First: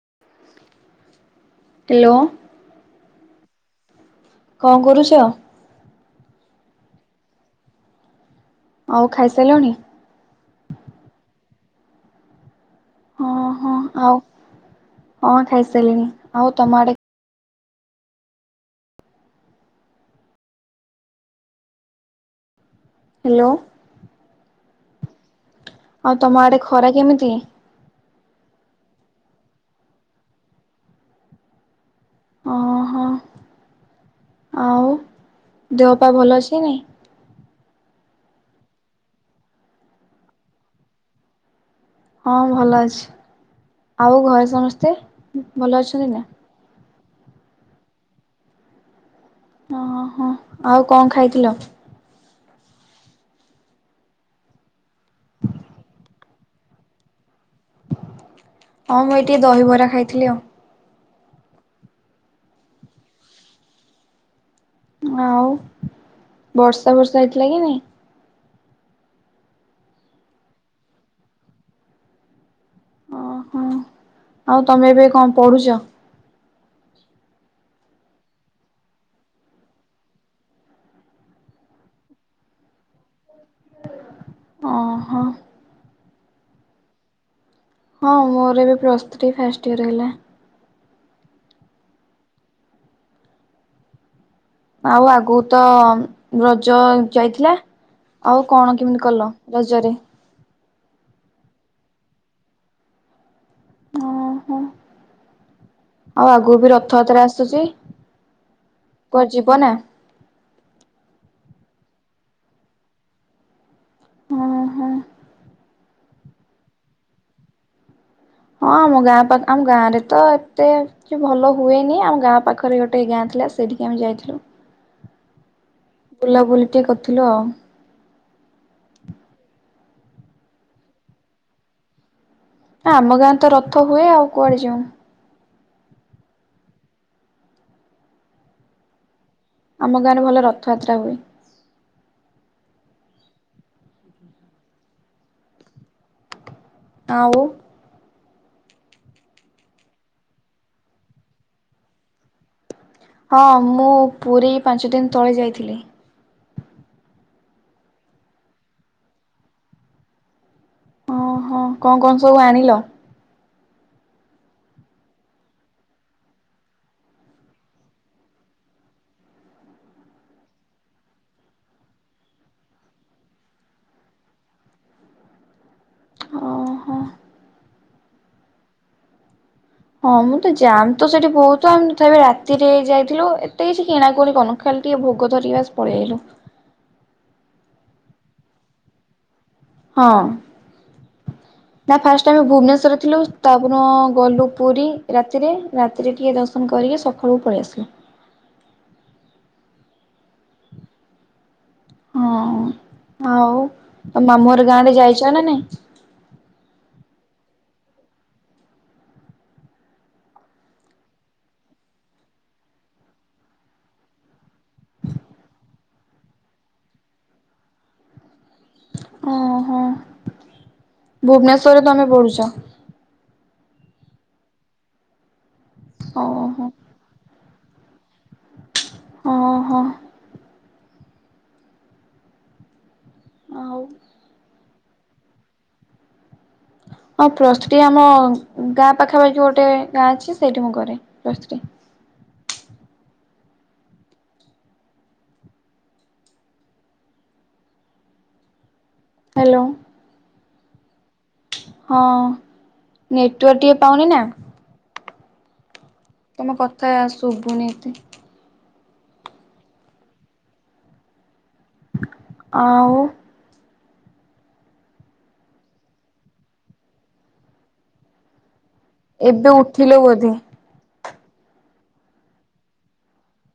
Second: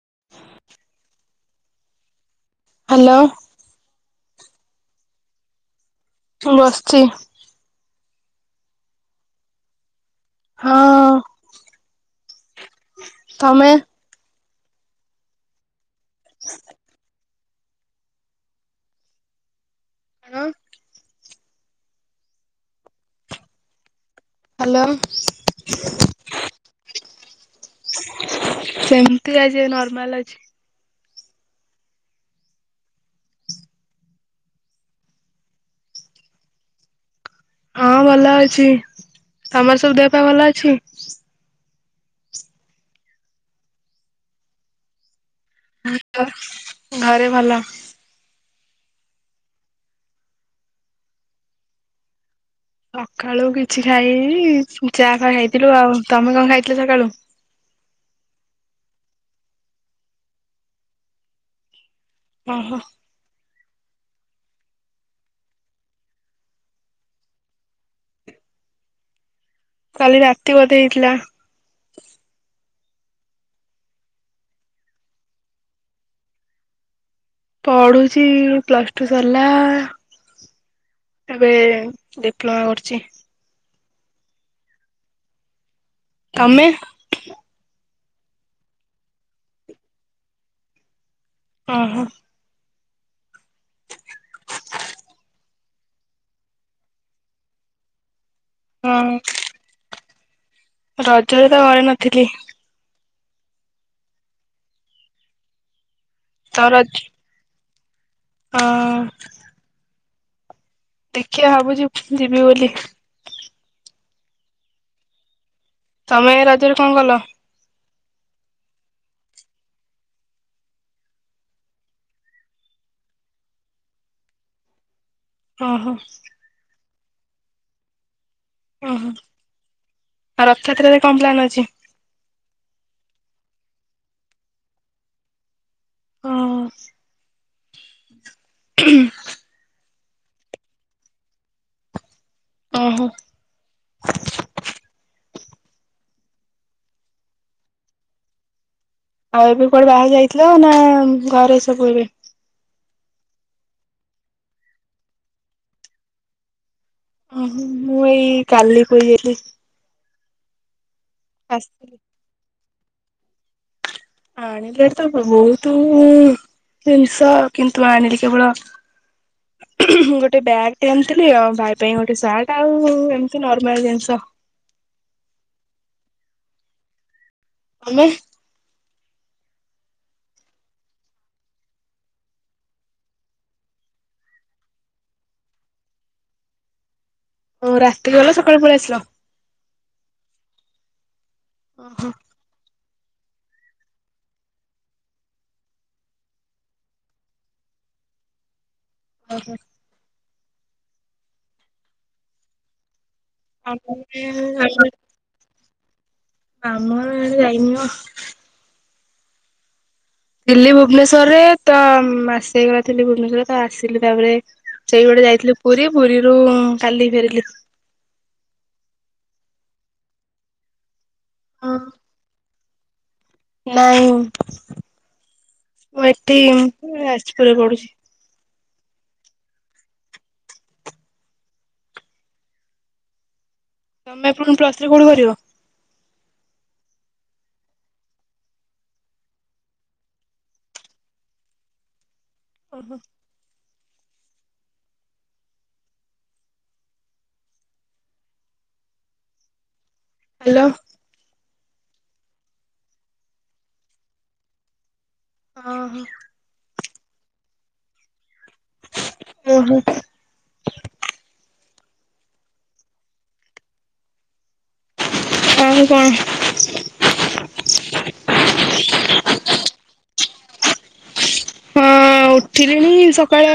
[inaudible] Hello! Hello! କଣ କରୁଛ? ମୁଁ, ବସଚି। ଆଉ ଖାଇସାଇଲଣି? ହଁ। ହଁ ତମେ? ହଁ ଆଉ ହଁ ଖାଇସାରିଲଣି ଆଉ ତମ ଆଡେ ହଲୋ ହାଲୋ ହାଲୋ ଆଉ ତମ ଆଡ଼୍ ଖରା କେମିତି ସେମିତି ଆଜି ନର୍ମାଲ ଅଛି ଓ ହୋ ଆଉ ଦେହପା ଭଲ ଅଛିେ ନାଇଁ ହଁ ଭଲ ଅଛି ତମର ସବୁ ଦେହ ପାଇଁ ଭଲ ଅଛି ହଁ ଭଲ ଅଛି ଆଉ ଘରେ ସମସ୍ତେ ଭଲ ଅଛନ୍ତି ନା ଘରେ ଭଲ ଓ ହୋ ଆଉ କଣ ଖାଇଥିଲ ସକାଳୁ କିଛି ଖାଇନି ଚାହା ଖ ଖାଇଥିଲୁ ଆଉ ତମେ କଣ ଖାଇଥିଲ ସକାଳୁ [inaudible] ହଁ ମୁଁ ଏ ଟିକେ ଦହିବରା ଖାଇଥିଲି ଆଉ ଓ ହୋ ଆଉ ବର୍ଷା ବର୍ଷା ହେଇଥିଲା କି ନାଇଁ କାଲି ରାତି ବୋଧେ ହେଇଥିଲା ଓହୋ ଆଉ ତମେ ଏବେ କଣ ପଢୁଛ ପଢୁଚ ପ୍ଲସ ଟୁ ସରିଲା ଏବେ ଡିପ୍ଲୋମା କରୁଛି ଓ ହୋ ତମେ? ହଁ ମୋର ଏବେ ପ୍ଲସ୍ ଥ୍ରୀ ଫାଷ୍ଟ୍ ଇୟର ହେଲା ହ ହୋ ଆଉ ଆଗକୁ ତ ରଜ ଯାଇଥିଲା ଆଉ କଣ କେମିତି ହଁ କଲ ରଜରେ ରଜରେ ତ ଘରେ ନଥିଲି ହଁ ହୋ ଆଉ ଆଗକୁ ତ ବି ରଜ ରଥଯାତ୍ରା ଆସୁଛି। ହଁ କୁଆଡ଼େ ଯିବ ନା ଦେଖିବା ଭାବୁଛି ଯିବି ବୋଲି। ହୁଁ ହୁଁ। ତମେ ରଜରେ କଣ କଲ। ହଁ ଆମ ଗାଁ ପାଖ ଆମ ଗାଁ ରେ ତ ଏତେ କିଛି ଭଲ ହୁଏନି ଆମ ଗାଁ ପାଖରେ ଗୋଟେଇ ଗାଁ। ସେଠିକି ଆମେ ଯାଇଥିଲୁ ଓହୋ ବୁଲାବୁଲି ଟିକେ କରିଥିଲୁ ଆଉ। ଓହୋ ଆଉ ରଥଯାତ୍ରାରେ କଣ ପ୍ଲାନ୍ ଅଛି? ଆମ ଗାଁ ତ ରଥ ହୁଏ ଆଉ କୁଆଡ଼େ ଯିଉଁ। ହଁ ଉହୁଁ। ଆମ ଗାଁରେ ଭଲ ରଥଯାତ୍ରା ହୁଏ। ଓହୋ। ଆଉ ଆଉ ଏବେ କୁଆଡେ ବାହାର ଯାଇଥିଲ ନା ଘରେ ସବୁ ଏବେ। ହଁ ମୁଁ ପୁରୀ ପାଞ୍ଚ ଦିନ ତଳେ ଯାଇଥିଲି। ଓହୋ ମୁଁ ଏଇ କାଲି ପୁରୀ ଯାଇଥିଲି। ଓହୋ ଆସିଥିଲି। କଣ କଣ ସବୁ ଆଣିଲ। ଆଣିଲେ ତମ ବହୁତୁ ଜିନିଷ କିନ୍ତୁ ଆଣିଲି କେବଳ [inaudible] ହୁଁ ଗୋଟେ ବ୍ୟାଗ୍ ଟେ ଆଶିଥିଲି ଆଉ ଭାଇ ପାଇଁ ଗୋଟେ ସାର୍ଟ ଆଉ ଏମତି ନର୍ମାଲ ଜିନିଷ [inaudible] ଓହୋ। ଆମେ। ହଁ ମୁଁ ତ ଯାାମ ତ ସେଠି ବହୁତ ଆମେଥାି ରାତିରେ ଯାଇଥିଲୁ ଏତେ କିଛି କିଣାକଣି କନ ଖା ଟିକେ ଭୋଗତ ଧରିକି ବାସ ପଳେଇଲୁ। ଓ ରାତି ଗଲା ସକାଳେ ପଳେେଇ ଆସିଲ। ହଁ ନା ଓହୋ ଫାଷ୍ଟ ଆମେ ଭୁବନେଶ୍ୱର। ଥିଲୁ ତାପ ଗଲୁ ପୁରୀ ରାତିରେ ରାତିରେ ଟିକେ ଦର୍ଶନ କରିକି ସକାଳୁ ପଳେଇ ଆସିଲୁ। [inaudible] ଓ ହୋ। ହଁ ଆଉ ତ ଆମେ ମାମୁଁର ଗାଁରେ ଯାଇଛ ନା ନାଇଁ। ମାମୁ ଘର ଆଡେ ଯାଇନିମା। ଥିଲି ଭୁବନେଶ୍ଵରରେ ତ ଆସେ ହେଇଗଲା ଥିଲି ଭୁବନେଶ୍ଵରରେ ତ ଆସିଲି ତାପରେ ସେଇଭଡ ଯାଇଥିଲି ପୁରୀ ପୁରୀରୁ କାଲି ଫେରିଲୁ। ହ ଭୁବନେଶ୍ଵରରେ ତମେ ପଢୁଛ। ନାଇଁ ମୁଁ ଏଠି ଓହୋ ଉପରେ ପଡୁଛି। ଅ ହଁ। ଆଉ ତମେ ପୁଣି ପ୍ଲସଥ୍ରୀ କୋଉଠି କରିବ। ହ ହଁ ପ୍ଲସ୍ତ୍ରୀ ଆମ ଗାଁ ପାଖାପାଖି ଗୋଟେ ଗାଁ ଅଛି ସେଇଠି ମୁଁ କରେ ପ୍ଲସ୍ ଥ୍ରୀ। [inaudible] ଓହୋ। ହ୍ୟାଲୋ। ହାଲୋ। ହଁ ନେଟୱର୍କ ଟିକେ ପାଉନି ନା। ହଁ ହ। ତମେ କଥା ଆ ସବୁନି ଏତେ। ଓ ହୋ। ଆଉ ଆଉ କଣ ଏବେ ଉଠିଲୁ ବୋଧେ? ହଁ ଉଠିଲିଣି ସକାଳ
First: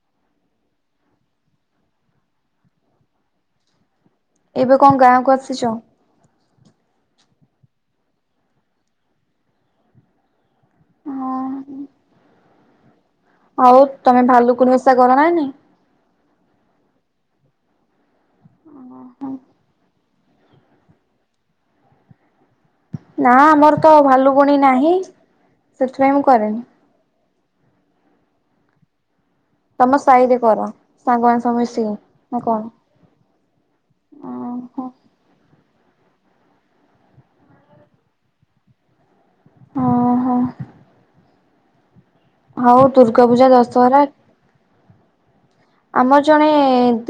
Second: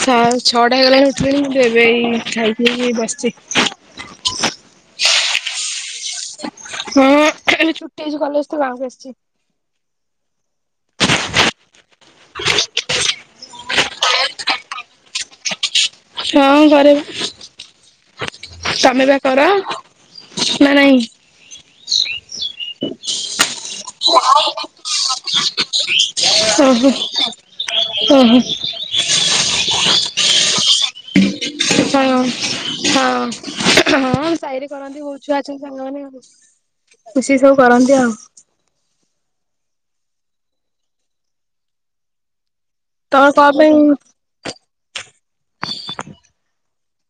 ଛଅଟା ହେଇଗଲାଣି ଉଠଥିଲି ମୁ ଏବେଇ ଖାଇଥିଲି ବସିଛି। ଏବେ କଣ [unintelligible] ହୁଁ ଛୁଟି ହେଇଛି କଲେଜ ତ ଗାଁକୁ ଆସିଛି। [unintelligible] ଆଉ, ତମେ ଭାଲୁକୁଣି ଓଷା କର ନା ନାହିଁ? ହଁ କରେ। ତମେ ବା କର ନା ନାଇଁ। [unintelligible] ନାଁ ଆମର ତ ଭାଲୁକୁଣି ନାହିଁ ସେଥିପାଇଁ ମୁଁ କରେନି। ହୁଁ। [unintelligible] ତମ ସାଇ ରେ କର। ସାଙ୍ଗମାନେ ସବୁ ହୁଁ ମିଶିକି ହଁ। ନା କଣ? ହଁ ସାହିରେ କରନ୍ତି ବୋହୁତ ଓହୋ ଛୁଆ ଅଛନ୍ତି ସାଙ୍ଗମାନେ। ମିଶିକି ସବୁ କରନ୍ତି ଆଉ। ହଁ ହୋ। ହଉ ଦୁର୍ଗା ତମର ପୂଜା କଣ ପାଇଁ ଦଶହରା ଆମର ଜଣେ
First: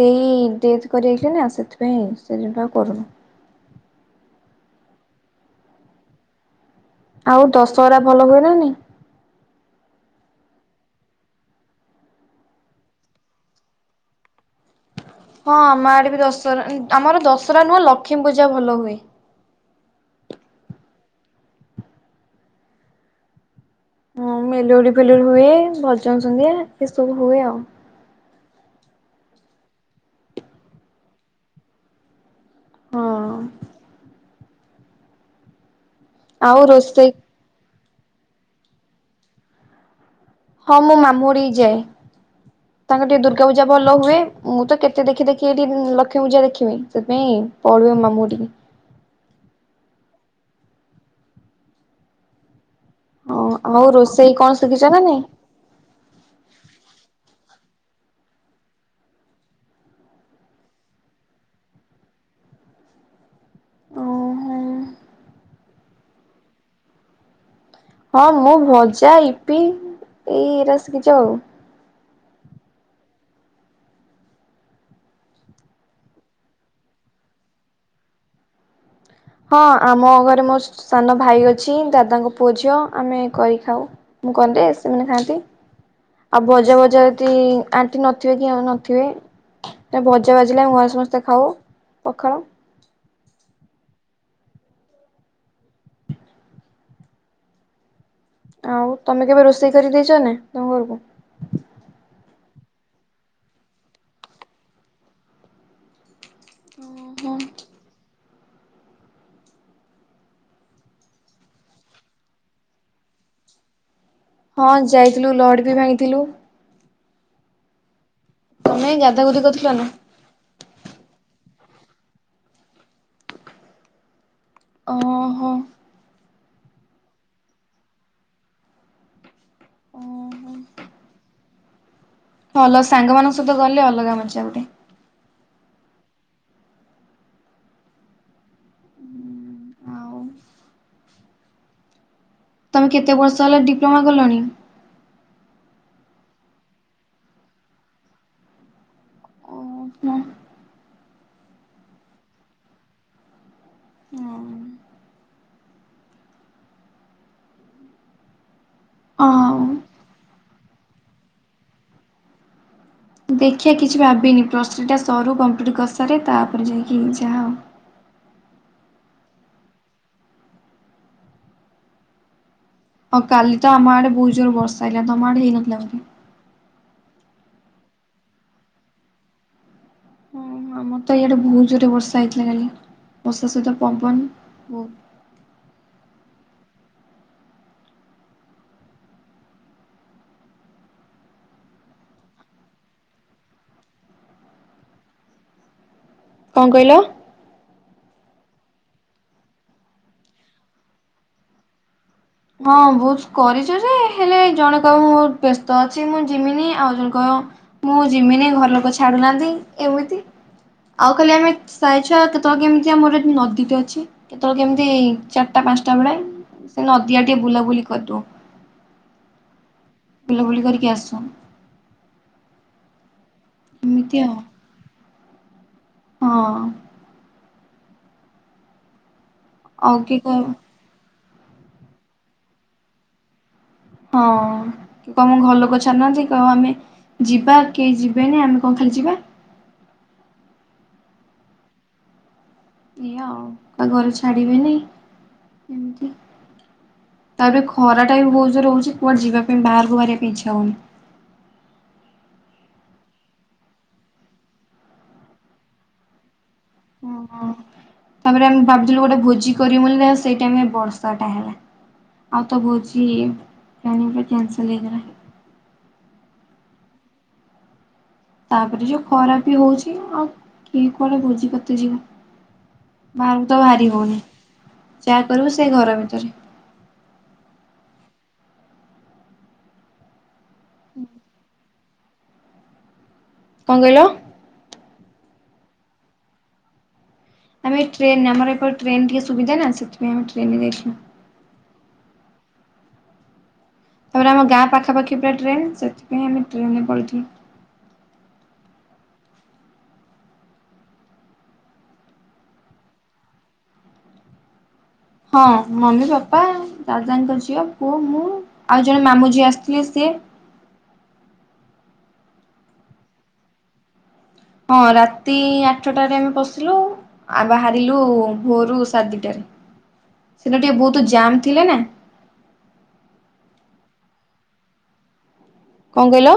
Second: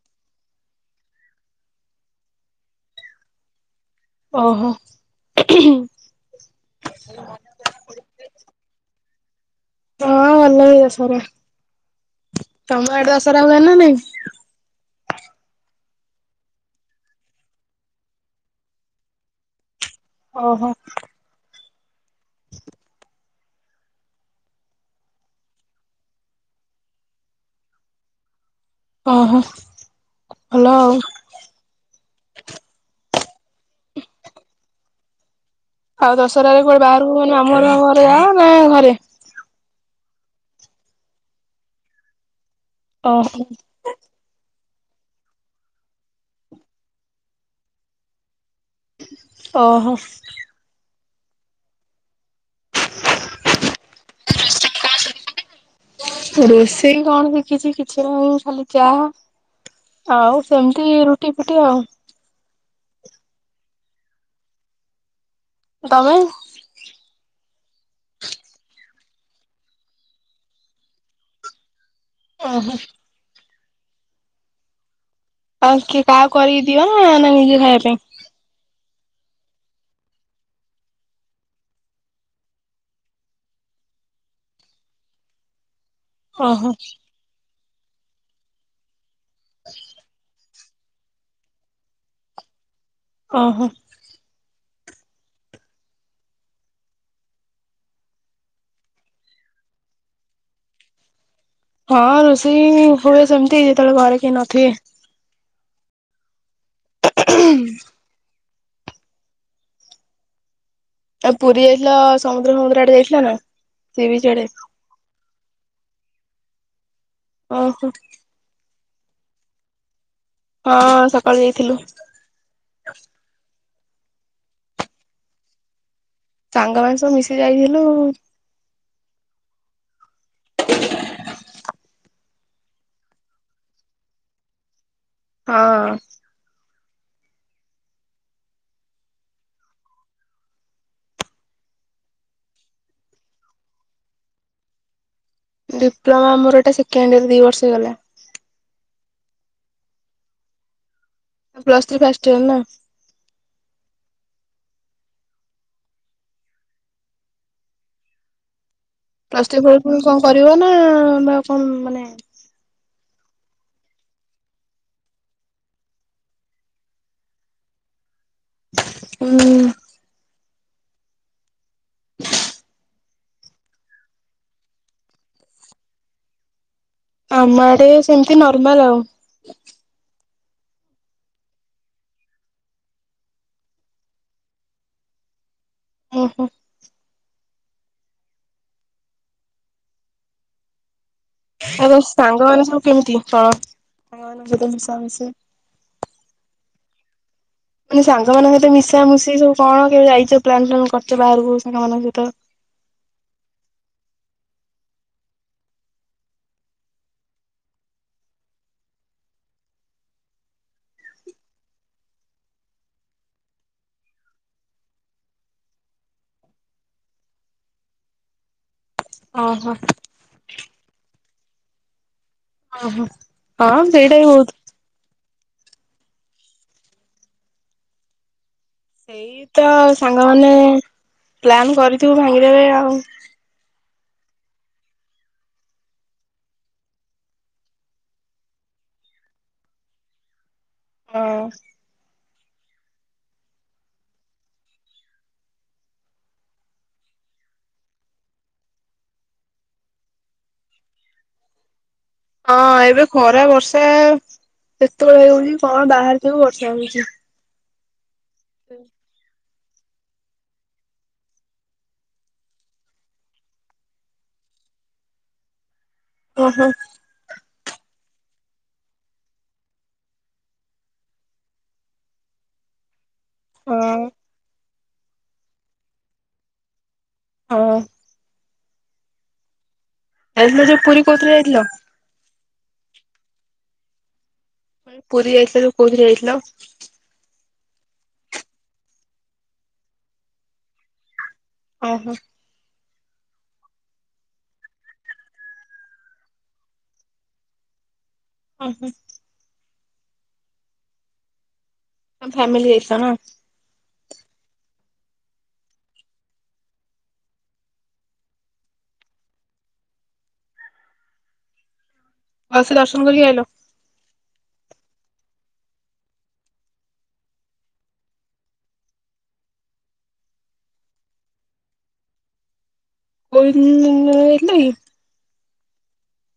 ଦେଇ ଡେଥ୍ କରିଯାଇଥିଲେ ନା ସେଥିପାଇଁ ସେଦିନ ଠୁ ଆଉ କରୁନି। ଓହୋ। ଆଉ ଦଶହରା ଭଲ ହୁଏ ନା ନାଇ। ହଁ ଭଲ ହେଇଦ ସରେ। ତମ ଆଡେ ଦଶହରା ହୁଏ ନା ନାଇଁ? ହଁ ଆମ ଆଡେ ବି ଦଶହରା ଆମର ଦଶହରା ନୁହଁ ଲକ୍ଷ୍ମୀ ପୂଜା ଭଲ ହୁଏ। ଓହୋ। [unintelligible] ହଁ ମେଲୋଡ଼ି ଫେଲୋଡି ହୁଏ। ଭଜନ ସନ୍ଧ୍ୟା ଏସବୁ ହୁଏ ଆଉ। ଓ ହୋ ଭଲ ଆଉ। ହଁ। ଆଉ ଦଶହରାରେରେ କୁଆଡେ ବାହାରକୁ ମାନେ ମାମୁଁ ହର ଘରେ ଯାଅ ନା ଘରେ। ହଁ ମୁଁ ମାମୁ ହରିଠିକି ଯାଏ। ତାଙ୍କର ଟିକେ ଓହୋ ଦୁର୍ଗା ପୂଜା ଭଲ ହୁଏ। ମୁଁ ତ କେତେ ଦେଖି ଦେଖି ଏଠି ଲକ୍ଷ୍ମୀ ପୂଜା ଦେଖିନି ସେଥିପାଇଁ ପଲେଇବି ମାମୁଁ ହର ଠିକି। ଓହୋ। ଓ ଆଉ ରୋଷେଇ କଣ ଶିଖିଛ ନା ନାଇଁ? କିଛି କିଛି ମୁଁ ଖାଲି ଚା ଆଉ ସେମିତି ରୁଟି ଫୁଟି ଆଉ। ତମେ। ହଁ ମୁଁ ଭଜା, ଇପି ଏଇରା ଶିଖିଛି ଆଉ। ଓହୋ। ଆଉ କି କାହା କରି ଦିଅ ନା ନିଜେ ଖାଇବା ପାଇଁ। ହଁ ଆମ ଘରେ ମୋ ସାନଭାଈ ଅଛି ଦାଦାଙ୍କ ପୁଅ ଝିଅ ଆମେ କରି ଖାଉ। ମୁଁ କରିଦେ ସେମାନେ ଖାଆନ୍ତି। ଆଉ ଓହୋ ଭଜା ଭଜା ଯଦି ଆଣ୍ଟି ନଥିବେ କି ଏଉ ନଥିବେ ଭଜା ଭଜ ପିଲା ଉଁ ଆମେ ସମସ୍ତେ ଖାଉ ପଖାଳ। ଓହୋ। ଆଉ ତମେ କେବେ ରୋଷେଇ କରିଦେଇଛ କି ନାଇଁ ତମ ଘରକୁ? ହଁ ରୋଷେଇ ହୁଏ ସେମତି ଯେତେବେଳେ ଘରେ କେହି ନଥିବେ। ଓ ହୋ ଆଉ ପୁରୀ ଯାଇଥିଲ ସମୁଦ୍ର ସମୁଦ୍ର ଆଡେ ଯାଇଥିଲା ନା। ସି ବିଚ୍ ଆଡେ ହଁ ଯାଇଥିଲୁ ଲହଡିବି ଭାଙ୍ଗିଥିଲୁ। ଓହୋ କ ନାଇଁ ଗାଧାଗୁଧି କରିଥିଲ ନା। ହଁ ସକାଳୁ ଯାଇଥିଲୁ। ଓ ହୋ ସାଙ୍ଗମାନେ ସବୁ ମିଶିକି ଯାଇଥିଲୁ। ଓ ହୋ ଭଲ ସାଙ୍ଗମାନଙ୍କ ସହିତ ଗଲେ ଅଲଗା ମଜା ଗୋଟେ। ହଁ ଆଉ ତମେ କେତେ ବର୍ଷ ହେଲା ଡିପ୍ଲୋମା କଲଣି? ଡିପ୍ଲୋମା ମୋର ଏଟା ସେକେଣ୍ଡ ଇୟର ଦି ବର୍ଷ ହେଇଗଲା। ଓ ହୋ ପ୍ଲସଥ୍ରୀ ଫାଷ୍ଟୟାର ଓହୋ। ପ୍ଲସଥ୍ରୀ ପରେ ହଁ ପୁଣି କଣ କରିବ ନା ବା କଣ ମାନେ ଦେଖିବା କିଛି ଭାବିନି ପ୍ଲସ୍ଥ୍ରୀଟା ସରୁ କମ୍ପ୍ଲିଟ୍ କରିସାରେ ତାପରେ ଯାଇକି ଯାହା। ହୁଁ ହଉ କାଲି ତ ଆମ ଆଡେ ବହୁତ ଜୋର ବର୍ଷା ହେଇଲାଣି ତ ଆମ ଆଡେ ହେଇନଥିଲା ବୋଧେ। ଆମ ଆଡେ ସେମିତି ନର୍ମାଲ ଆଉ। ଓ ଆମର ତ ଇଆଡେ ବହୁତ ଜୋରେ ବର୍ଷା ହେଇଥିଲା କାଲି। ବର୍ଷା ସହିିତ ପବନ୍ ଓହୋ ଆଉ ତମ ସାଙ୍ଗମାନେ ସବୁ କେମିତି କଣ, ସାଙ୍ଗ ମାନଙ୍କ ସହିତ ମିଶାମିଶି କଣ କହିଲ? ମାନେ ସାଙ୍ଗମାନଙ୍କ ସହିତ ମିଶାମଶି ସବୁ କଣ କେବେ ଯାଇଛ ପ୍ଲାନ ଫ୍ଲାନ୍ କରୁଛ ବାହାରକୁ ସାଙ୍ଗମାନଙ୍କ ସହିତ। ହଁ ବହୁତ କରିଛୁ ଯେ- ହେଲେ ଜଣେ କହିବ ବହୁତ ବ୍ୟସ୍ତ ଅଛି ମୁଁ ଜିମିନି, ଆଉ ଜଣେ କହିବ ମୁଁ ଯିମିନି ଘର ଲୋକ ଛାଡୁନାହାନ୍ତି, ଏମିତି। ଆଉ ଖାଲି ଆମେ ସାହିଛୁଆ କେତେବେଳେ କେମିତି ଆମର ନଦୀଟ ଅଛି, କେତେବେଳେ କେମିତି ଚାରିଟା ପାଞ୍ଚଟା ବେଳେ ସେ ନଦିଆଡେ ଟିକେ ବୁଲାବୁଲି କରିଦଉ। ଓହୋ ବୁଲାବୁଲି କରିକି ଆସୁ। ଓ ହୋ ହଁ ଏମିତି ବେଡେ ଆଉ ହଉତ [inaudible] ହଁ ଏଇ ତ ଆଉ କିଏ କହିବ ସାଙ୍ଗମାନେ ପ୍ଲାନ୍ କରିଥିବୁ ଭାଙ୍ଗିଦେବେ ଆଉ। ହଁ କମ ଘର ଲୋକ ଛଡନାହାନ୍ତି କ ଆମେ ଯିବା କେହି ଯିବେନି ଆମେ କଣ ଖାଲି ଯିବା? ହଁ ଏଇଆା ଆଉ ତା ଘରେ ଛାଡିବେନାଇ ଏମତି। ତାପରେ ଖରାଟା ବି ବହୁତ ଜୋରେହଉଚି କୁଆଡେ ଯିବା ପାଇଁ ବାହାରକୁ ବାହାରିବା ପାଇଁ ଇଚ୍ଛା ହଉନି। [inaudible] ହଁ ଏବେ ଖରା ବର୍ଷା କେତେବେଳେ ହେଉଛୀ କଣ ବାହାରି ଥିବୁ ବର୍ଷା ହଉଛି। ହଁ ହଁ। ତାପରେ ଆମେ ଭାବୁଥିଲୁ ଗୋଟେ ଭୋଜି କରିବୁ ବୋଲି ସେଇଟାଇମିରେ ବର୍ଷାଟା ହେଲା। ଆଉ ତ ଭୋଜି ପାଣି ଉପ କ୍ୟାନ୍ସଲ ହେଇଗଲା। [inaudible] ଓ ହଁ ତାପରେ ଯୋଉ ଖରାପ ବି ହଉଛି ଆଉ କି କୁଆଡେ ଭୋଜିଭାତ ଯିବ। ବାହାରକୁ ତ ବାହାରି ହଁ ହଉନି, ଯାହା କରିବୁ ସେଇ ଘର ଭିତରେ। ହଁ ଆ ଯୋଉ ପୁରୀ କୋଉଥିରେ ଯାଇଥିଲ? କଣ କହିଲ? ପୁରୀ ଯାଇଥିଲୁ କୋଉଥିରେ ଯାଇଥିଲ? ଆମେ ଟ୍ରେନ ଆମର ଏପଟ ଟ୍ରେନ ଟିକେ ସୁବିଧା ନା ସେଥିପାଇଁ ଆମେ ଟ୍ରେନରେ ଯାଇଥିଲୁ। ଓ ହୋ ତାପରେ ଆମ ଗାଁ ପାଖାପାଖି ପୁରା ଟ୍ରେନ ସେଥିପାଇଁ ଆମେ ଟ୍ରେନରେ ପଳେଇଥିଲୁ। ଓ ହୋ ତମ ଫ୍ୟାମିଲି ଯାଇଥିଲ ନା? ହଁ ମମି ବାପା ଦାଦାଙ୍କ ଝିଅ ପୁଅ ମୁଁ ଆଉ ଜଣେ ମାମୁ ଝିଅ ଆସିଥିଲେ ସିଏ [unintelligible] ଭଲସେ ଦର୍ଶନ କରିକି ଆଇଲ? ହଁ ରାତି ଆଠଟାରେ ଆମେ ପଶିଲୁ ଆଉ ବାହାରିଲୁ ଭୋରୁ ସାଢେ ଦିଟାରେ ସେଟା ଟିକେ ବହୁତ ଜାମ୍ ଥିଲା ନା କୋଇ ହେଲା [unintelligible] କଣ କହିଲ?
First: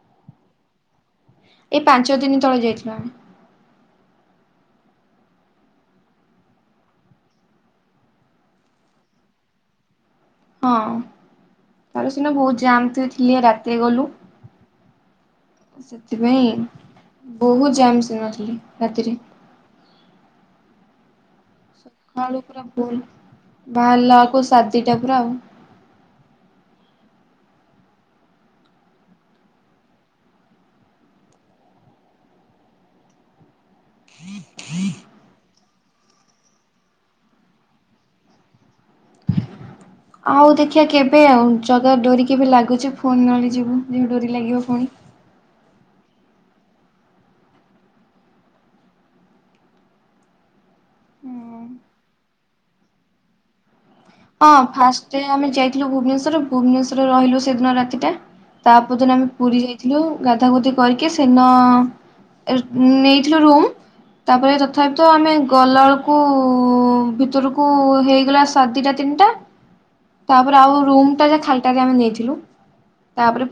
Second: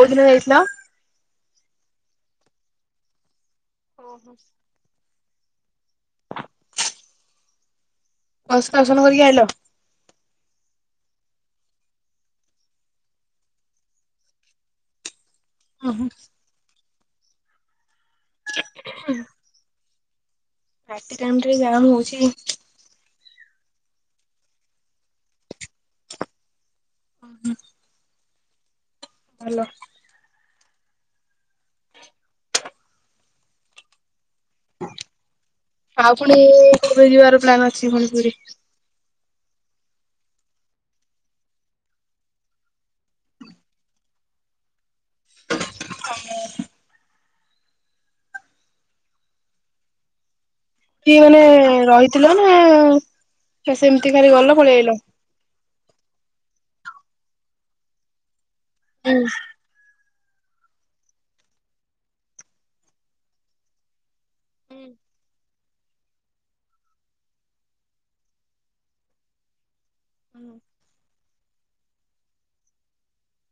କଉଦିନ ଯାଇଥିଲ? ଏଇ ପାଞ୍ଚ ଦିନ ତଳେ ଯାଇଥିଲୁ ଆମେ ଓହୋ ଅସନାସନ କରିକି ଆଲ [unintelligible] ହଁ ତାର ସିନା ବହୁତ ଜାମ୍ ଥିଲା ରାତିରେ ଗଲୁ ସେଥିପାଇଁ ବହୁତ ଜାମ ରାତିରେ ରାତି ଟାଇମ ରେ ଜାମ୍ ହଉଛି ସଖାଳୁ ପୂରା ଭୋରୁ ବାହାରିଲା କୁ ସା ଦିଟା ପୁରା ଆଉ। ଓ ହୋ। ଆଲୋ ି [unintelligible] ଆଉ ପୁଣି କେବେ ଯିବାର ପ୍ଲାନ୍ ଅଛି ପୁଣି ପୁରୀ? ହ [inaudible] ଆଉ ଦେଖିବା କେବେ ଆଉ ଜଗା ଡୋରି କେବେ ଲାଗୁଚି। ଫୁଣି ନହେଲେ ଯିବୁ ଯଦି ଡୋରି ଲାଗିବ ପୁଣି। କିଏ ମାନେ ରହିଥିଲ ନା ହେସ୍ ହଁ ଫାଷ୍ଟ ଆମେ ଯାଇଥିଲୁ ଭୁବନେଶ୍ଵର। ଭୁବନେଶ୍ବରରେ ରହିଲୁ ସେଦିନ ରାତିଟା। ତାପଦିନ ଆମେ ପୁରୀ ଯାଇଥିଲୁ। ଗାଧା ଗୋଧି କରିକି ସେନ ଏ ନେଇଥିଲୁ ରୁମ୍ ତାପରେ ତଥାପି ତ ଆମେ ଗଲାବେଳକୁ ଭିତରକୁ ହେଇଗଲା ସାଢେଦିଟା ତିନଟା ହୁଁ ତାପରେ ଆଉ ଯା ରୁମ୍ ଟା ଖାଲି ଟାରେ ଆମେ ନେଇଥିଲୁ। ତାପରେ